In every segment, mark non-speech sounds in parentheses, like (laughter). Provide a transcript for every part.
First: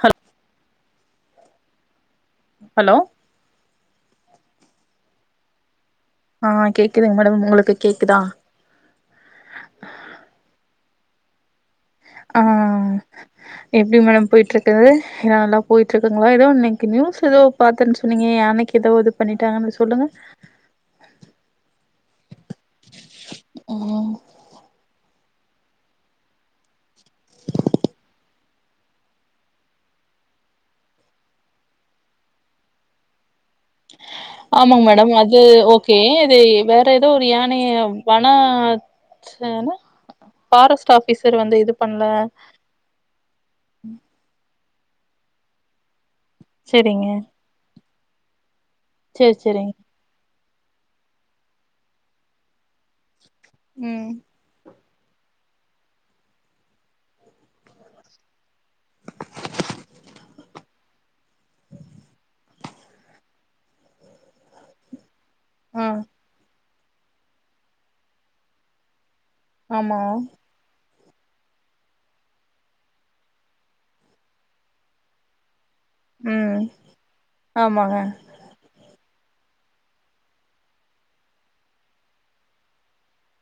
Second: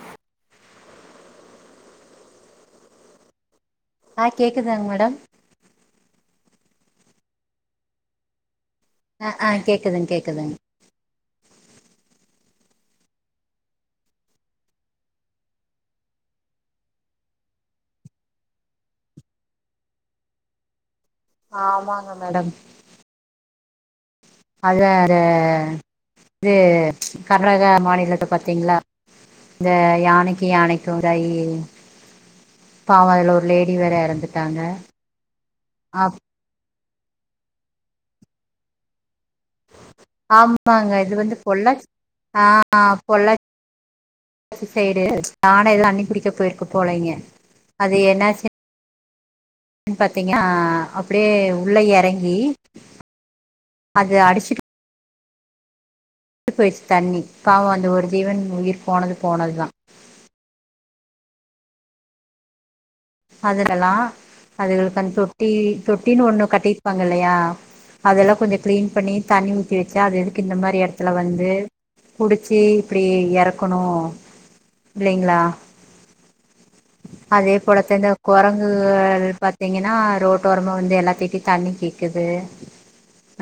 Hello hello ஆ கேக்குதாங்க madam ஆஹ் கேக்குதுங்க மேடம் உங்களுக்கு கேக்குதா அ அ கேக்குதுங்க கேக்குதுங்க ஆஹ் ஆஹ் ஆஹ் ஆஹ் எப்டி மேடம் போயிட்டு இருக்குது ஏ நல்லா போயிட்டு இருக்குங்களா ஏதோ இன்னைக்கு நியூஸ் ஏதோ பார்த்தேன்னு சொன்னீங்க யானைக்கு ஏதோ இது பண்ணிட்டாங்கன்னு சொல்லுங்க ஆமாங்க மேடம் ம் ம் அது வேற அது கர்நாடகா மாநிலத்த பாத்தீங்களா இந்த யானைக்கு யானைக்கு இந்த ஐ பாவ ஒரு லேடி வேற எறந்துட்டாங்க ஆமாங்க மேடம் அது ஓகே அப் இது வேற த்த எதோ ஒரு யானைய வன சேனா ஆமாங்க ஃபாரஸ்ட் இது வந்து ஆஃபீசர் இது பொள்ளாச்சி பண்ல ஆ ஆ பொள்ளாச் ச்சி சைடு யானை தண்ணி குடிக்க போயிருக்கு செரிங்க போலேங்க அது என்னாச்சு சேரி சேரிங்க யா அப்டியே உள்ள எறங்கி ம் அது அடிச்சுட்டு ட்டு போயிருச்சு தண்ணி பாவோ அந்த ஒரு ஜீவன் உயிர் போனது போனதுதா அதுல எல்லா அதுங்க (unintelligible) டீ ஆ தொட்டினு ஒண்ணு கட்டி ப்பாங்க இல்லையா அதெல்லாம் கொஞ்சோ க்ளீன் பண்ணி தண்ணி ஊத்தி ஆமா வச்சா அது எதுக்கு இந்த மாறி எ டத்துல வந்து குடிச்சு இப்டி எறக்கணு இல்லைங்ளா உம் -ஆ பொளசண்ட கொரங்கு அதப்பாத் பாத்தீங்கனா ரோட்டோரமா வந்து எல்லாத்திட்டியு தண்ணி கேக்குது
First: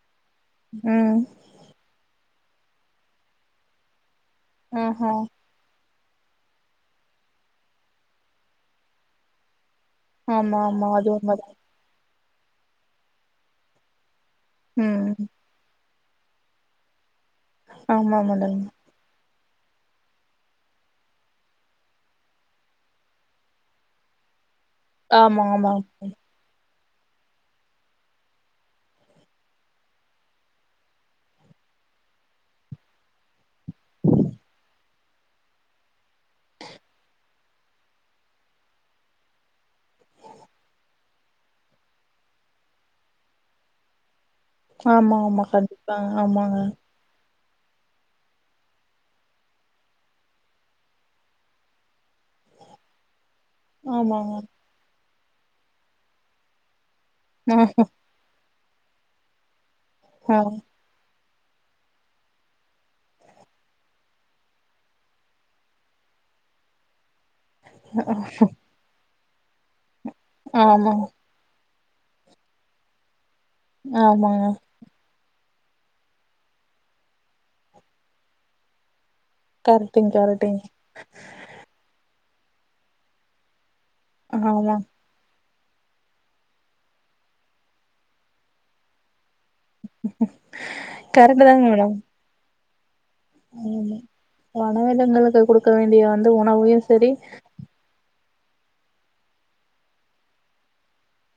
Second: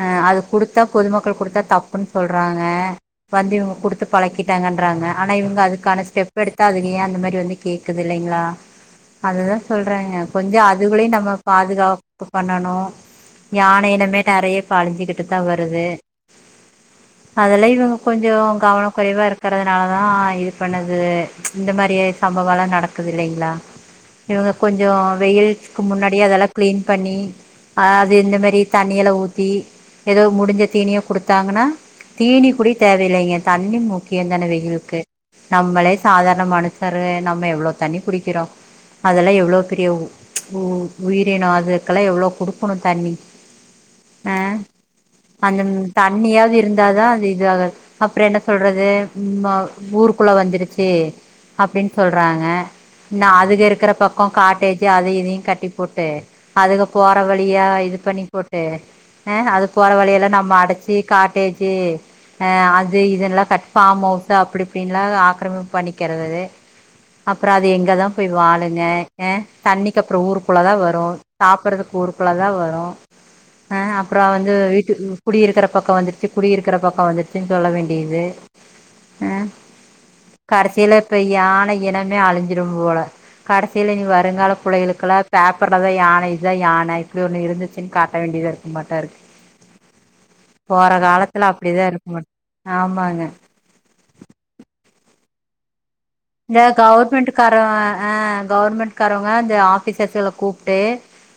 அ -அது குடுத்தா ம் பொதுமக்கள் குடுத்தா தப்புன் சொல்றாங்க வந்து இவுங்க குடுத் பழக்கிட்டாங்கன்றாங்க ஆஹா ஆனா இவங்க அதுக்கான ஸ்டெப்பெடுத்தா அதுங்க அந்த மாறி வந்து கேக்குது இல்லைங்களா அதத சொல்றாங்க கொஞ்சோ ஆமா ஆமா அது அதுகுல்லயு நம்ம உண்மதா பாதுகாப் து பண்ணனு யானை இனமே தரையே இப்ப ம் அழிஞ்சிக்கிட்டு தா வருது. அதெல்லா இவூங்க ஆமா கொஞ்சோ மேடம் கவன குறைவா இருக் கறதுனாலதா இது பண்ணுது ம்சு -இந்த மாறியே சம்பவொலா நடக்குது இல்லைங்களா இவங்க கொஞ்சோ ஆமா ஆமா வெயில்ஸ்க்கு முன்னாடியே அதெல்லா க்ளீன் பண்ணி அது இந்த மெறி தண்ணியல ஊத்தி எதோ முடிஞ்ச தீனியா குடுத்தாங்கனா தீனி குடி தேவயில்லைங்க தண்ணி முக்கியொ தானே வெயில்க்கு நம்மளே சாதாரண மனுஷரு நம்ம எவ்ளோ தண்ணி குடிக்கிறோ அதெல்லா எவ்ளோ பெரிய ம்சு உ -உயிரினோ அதுக்கெல்லா எவ்ளோ குடுக்கணு தண்ணி. அஹ் ஆமா ஆமா -அந்த ம் கண்டிப்பா -தண்ணியாவது ஆமாங்க இருந்தாதா அது முன்ஜார் அப்றென்ன சொல்றது ஊருக்குள்ள வந்துருச்சி அப்டின்னு சொல்றாங்க நா அதுக் நிக்குற பக்கோ ஆமாங்க காட்டேஜு அது இதயு கட்டி போட்டு அதுக்கப் போற வழியா இது பண்ணி போட் டே நேஹா அது போற வழியல்லா ஆ நம்ம அடச்சி காட்டேஜு ஆஹ் அது இதுனுல்லா கட் ஃபாம் அவுஸ் அப்டி இப்டின்லா ஆக்கிரமிப்பு பண்ணிக்குறது. அப்றோ அது எங்கதா போய் வாழ க் -ஏ -தண்ணி அப்றோ ஊருக்குள்ள தா வரு ஆமாங்க சாப்புறதக் ஊருக்குள்ள தா வரு அஹ் அப்றோ ஆமாங்க வந்து வீட்டுக் குடியிருக்கறப் பக்கோ வந்துருச்சி குடியிருக்குற பக்கோ வந்துருச்சினு சொல்ல வேண்டிது அஹ் கரெக்ட்டுங்க கரெக்ட்டுங்க கடசிலா இப்ப யான இனமே அழிஞ் இரும்புவல கடசி இல்லங் வருங்கால ஆமா புள்ளைகளுக்கலா பேப்பர்லதா யானை இதுதா யானை இப்படி ஒண்ணு இருந்துச்சுன்னு காட்ட வேண்டியதா இருக்க மாட்டோ இருக்கு போற கரெக்ட்டு காலத்துல தாங்க அப்டிதா மேடம் இருக்கும் மாட்டும் ஆமாங் ஆமா வனவிலங்குகலுக் (unintelligible) குடுக்க வேண்டிய வந்து இந்த உணவையும் சரி கவுர்மெண்ட்டு கார அ ஆ கவுவர்மெண்ட்காரவங்க இந்த ஆபீசர்ஸ்கள கூப்ட்டு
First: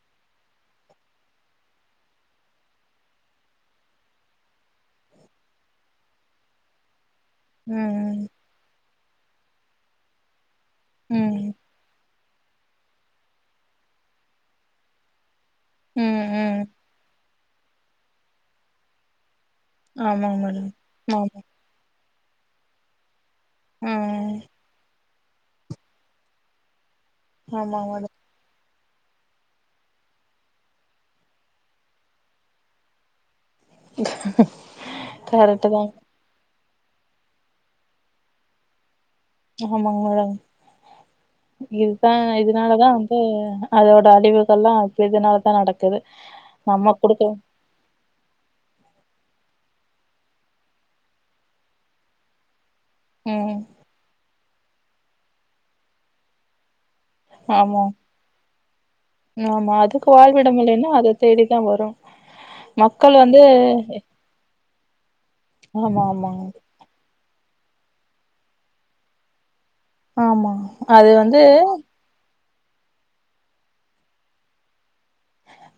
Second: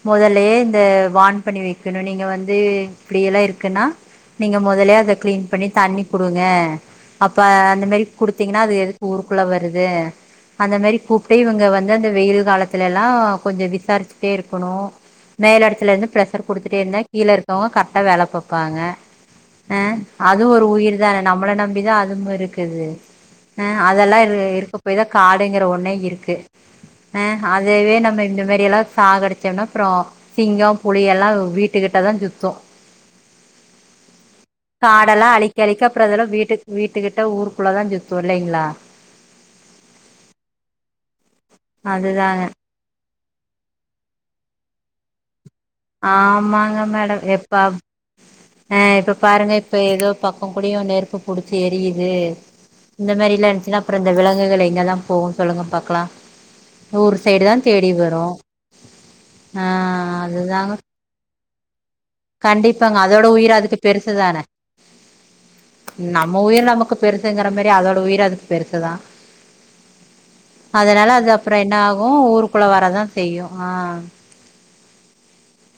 மொதலே இந்த வான் பண்ணி வெக்கணு நீங்க வந்து இப்படியெல்லா இருக்குன்னா நீங்க மொதல அத கிளீன் பண்ணி தண்ணி குடுங்க அப்ப அந்த மேரி ம் குடுத்தீங்கன்னா அது ஊரூக்குள்ள வர் (unintelligible) அந்த மேரி கூப்ட்டு ம் இவங்க வந்து அந்த வெயில் காலத்துல ல்லா கொஞ்சோ விசாரிச்சுட்டே இருக்கணு மேல் எடத்துல இருந்து ம் ப்ரெஸர் ம் குடுத்துட்டே இருந்தா கீ (unintelligible) கர்ட்டா வேல பாப்பாங்க ஆ ஆமாங்க அதுவு ஒரு மேடம் உயிர் தான ஆமா நம்மள நம்பிதா (unintelligible) (unintelligible) ஆ அதெல்லா இ ம் இரு எதோ காடுங்கற ஒன்னே இருக்கு ஆ ஆமாங்க அதுவே மேடம் நம்ம இந்த மாரியெல்லா சாகடிச்சோம்னா அப்றோ சிங்கோ புளியெல்லா வீட்டுக்கிட்டதா சுத்து காடல்லா அழிக் கரெக்ட்டு அழிக்க தாங்க அப்றோ அதெல வீட்டுக் வீட்டுக்கிட்ட ஊருக்குள்ளதா ஜுத்து இல்லைங்களா ஆமாங்க மேடம் இதுதா அதுதாங்க இதனாலதா து அதோட அழிவுகள்லா அப்டியேதா ஆமாங்க மேடம் எப்பாப் ஆ இப்ப பாருங்க இப்ப ஏதோ பக்கோ கூடியு நெருப்பு புடிச்சு எரியுது இந்த மாரில்லா ம் இருந்ச்சினா அப்றோ இந்த விலங்குகளை எங்கதா போவு சொல்லுங்க பாக்கலா ஊர் சைடுதா ஆமா தேடி வரு ஆ அதுதாங்க விடமுலையன (unintelligible) தேடிதா வரோ கண்டிப்பாங்க அதோட உயிர் அதுக்கு பெருசுதான ஆமா ஆமா நம்ம உயிர் நமக்கு பெருசுங்கிற மேரி அதோட உயிரு அதுக் பெருசுதா ஆமா அது வந்து குள்ள வரதா செய்யு ஆ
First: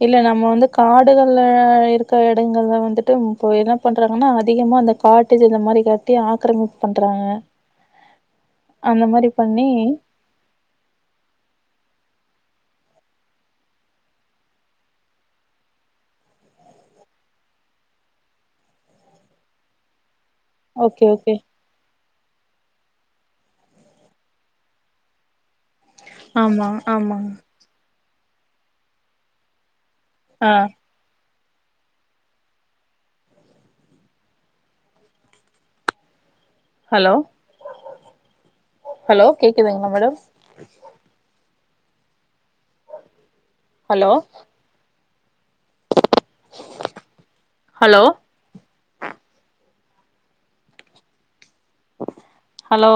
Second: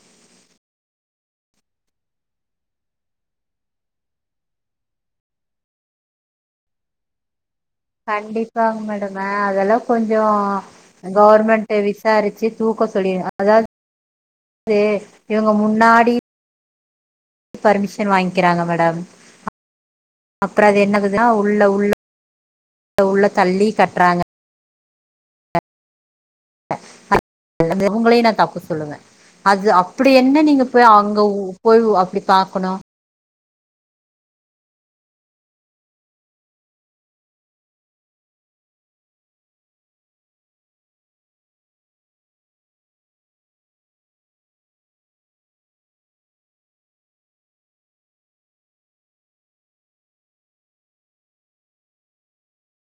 இல்ல நம்ம வந்து காடுகள்ல இருக்க எடங்கள்ல வந்துட்டு இப்போ என்ன பண்றாங்கன்னா அதிகமா அந்த காட்டு ஜினம் மாரி காட்டி ஆக்ரமிப் பண்றாங்க கண்டிப்பாங் அந்த மேடம் ஆ மாரி பண்ணி அதெல்லா கொஞ்சோ கவர்மெண்ட் விஸ் சாரிச்சு தூக்க சொல்லி அதா (unintelligible) இவங்க முன்னாடி பர்மிஷன் வாங்கிக்றாங்க மேடம் அக்ற அது ஓகே என்னதது ஓகே அஹ் உள்ள உள்ள அத உள்ள தள்ளி கட்றாங்க ஆமா ஆமா அவங்களே நா தப்பு சொல்லுவே அது அப் ப்டி என்ன ஆ நீங்க போய் அங்க ஊ போய்வு அப்டி பாக்கணு ஹலோ ஹலோ கேக்குதுங்களா madam hello hello hello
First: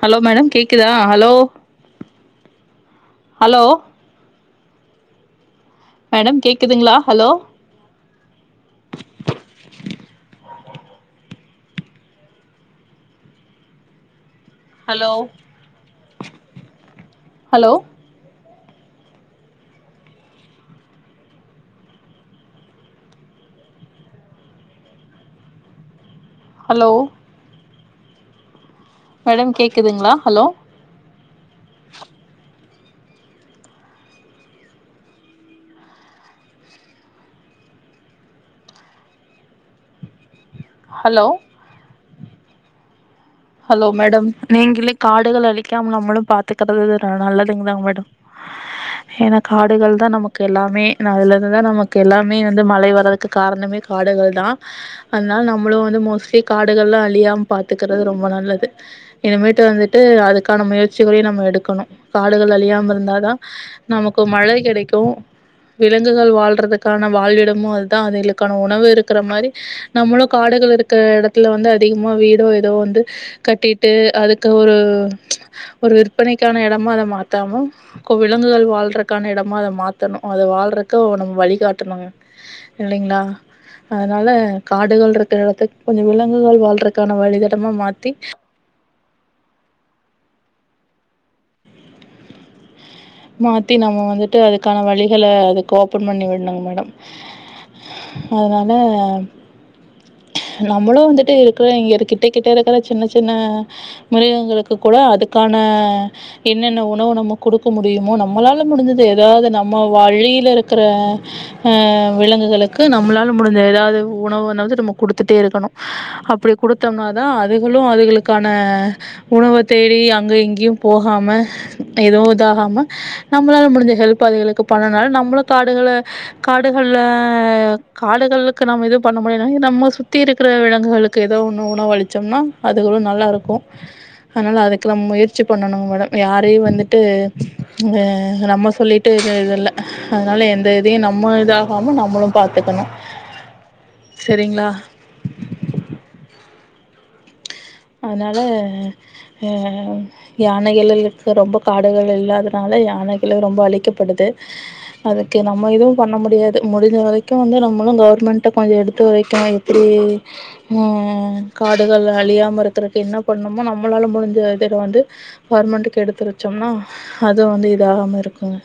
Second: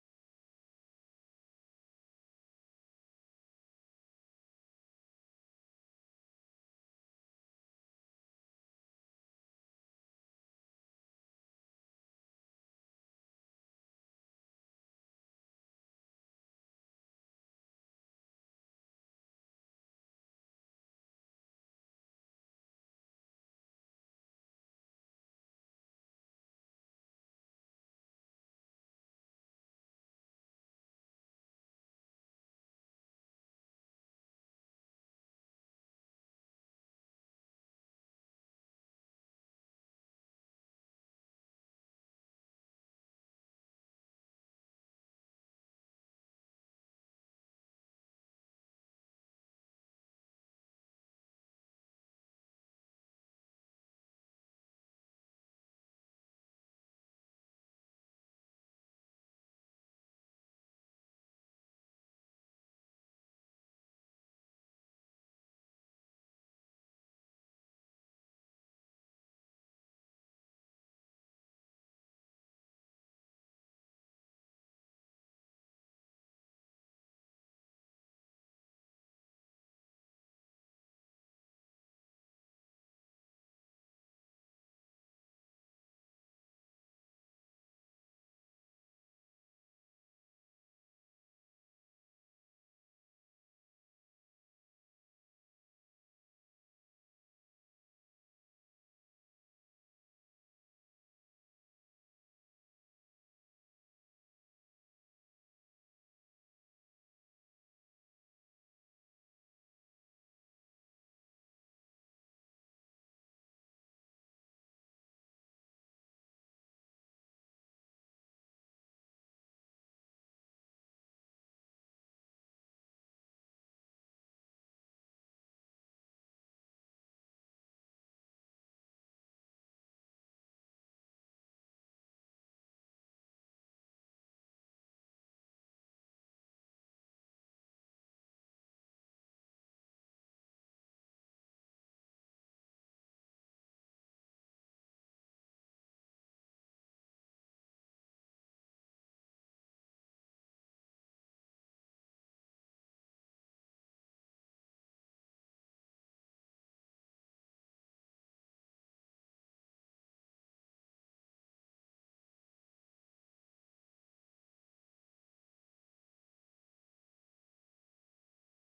hello madam கேக்குதா ஹலோ ஹலோ மேடம் கேக்குதுங்ளா hello hello hello hello madam கேக்குதுங்ளா ஹலோ ஹலோ ஹலோ மேடம் நீங்ளே காடுகள அழிக்காம நம்மளு பாத்துக்றது நல்லதுங் தா மேடம் ஏனா காடுகள் தா நமக்கு எல்லாமே நல்லது தா நமக்கு எல்லாமே வந்து மழை வர்றதுக்கு காரணமே காடுகள் தா அதனால் நம்மளு வந்து மோஸ்ட்லி காடுகள்லா அழியாம பாத்துக்கறது ரொம் ம்ப நல்லது இனிமேட்டு வந்துட்டு அதுக்கான முயற்சிகளையு நம்ம எடுக்கணு காடுகள் அழியாம இருந்த தா நமக்கு மழை கிடைக்கு விலங்குகள் வாழ்றதுக்கான வாழ் எடமு அதா அதுகளுக்கான உணவு இருக்குற மாரி நம்மளு காடுகள் இருக்க எடத்துல வந்து அதிகமா வீடோ ஏதோ வந்து கட்டிட்டு அதுக்கு ஒரு ஒரு விற்பனைக்கான எடமா அத மாத்தாம கோ விலங்குகள் வாழ்றக்கான எடமா அத மாத்தணு அத வாழ்றக்கு நம் வழிகாட்டணுங்க இல்லைங்ளா அதனால காடுகள் ருக்குற எடத்து கொஞ்சோ விலங்குகள் வாழ்றக்கான வழித்தடமா மா தி மாத்தி நம்ம வந்துட்டு அதுக்கான வலிகள அதுக்கு ஓபன் பண்ணி விட்ணுங்க மேடம் அதனால நம்மளு வந்துட்டு இருக்குற இங்க கிட்ட கிட்ட ருக்குற சின்ன சின்ன மிருகங்களுக்கு கூட அதுக்கான என்னென்ன உணவு நம்ம குடுக் க முடியுமோ நம்மளால முடிஞ்சது எதாவது நம்ம வழியில இருக்ற அஹ் விலங்குகளுக்கு நம்மளால முடிஞ்ச ஏதாது உணவு நம்ம குடுத்துட்டே இருக்கணு அப்டி குடுத்தோம்னாதா அதுகளு அதுகளுக்கான உணவ தேடி அங்க இங்கேயு போகாம ஏதோ இதாகாம நம்மளால முடிஞ்ச ஹெல்ப் அதுகளுக்கு பண்ணனால நம்ளு காடுகள காடுகள்ல காடுகளுக்கு நம்ம எது பண்ண முடியலன நம்ம சுத்தி இருக்ற விலங்குகளுக்கு ஏதோ ஒண்ணு உணவு அளிச்சோம்னா அதுகளு நல்லா இருக்கு அனால அதுக்லா நம்ம முயற்சி பண்ணணுங் மேடம் யாரயு வந்துட்டு ங்க நம்ம சொல்லிட்டு இது எது இல்ல அதுனால எந்த இதையு நம்ம இதாகாம நம்ளு பாத்துக்கணு செரிங்ளா அதுனால அ யானைகளுளுக்கு ரொம்ப காடுகள் இல்லாதுனால யானைகளு ரொம்ப அழிக்கப்படுது அதுக்கு நம்ம எதுவு பண்ண முடியாது முடிஞ்ச வரைக்கு வந்து நம்மளு கவுர்மெண்ட்ட கொஞ்சோ எடுத்து உரைக்கணு எப்டி அ காடுகள் அளியாம இருக் த்தறக்கு என்ன பண்ணுமோ நம்மளால முடிஞ்ச இதுட வந்து கவுர்மெண்ட்டுக்கு எடுத்துரச்சோம்னா அதுவு வந்து இதாகாம இருக்குங்க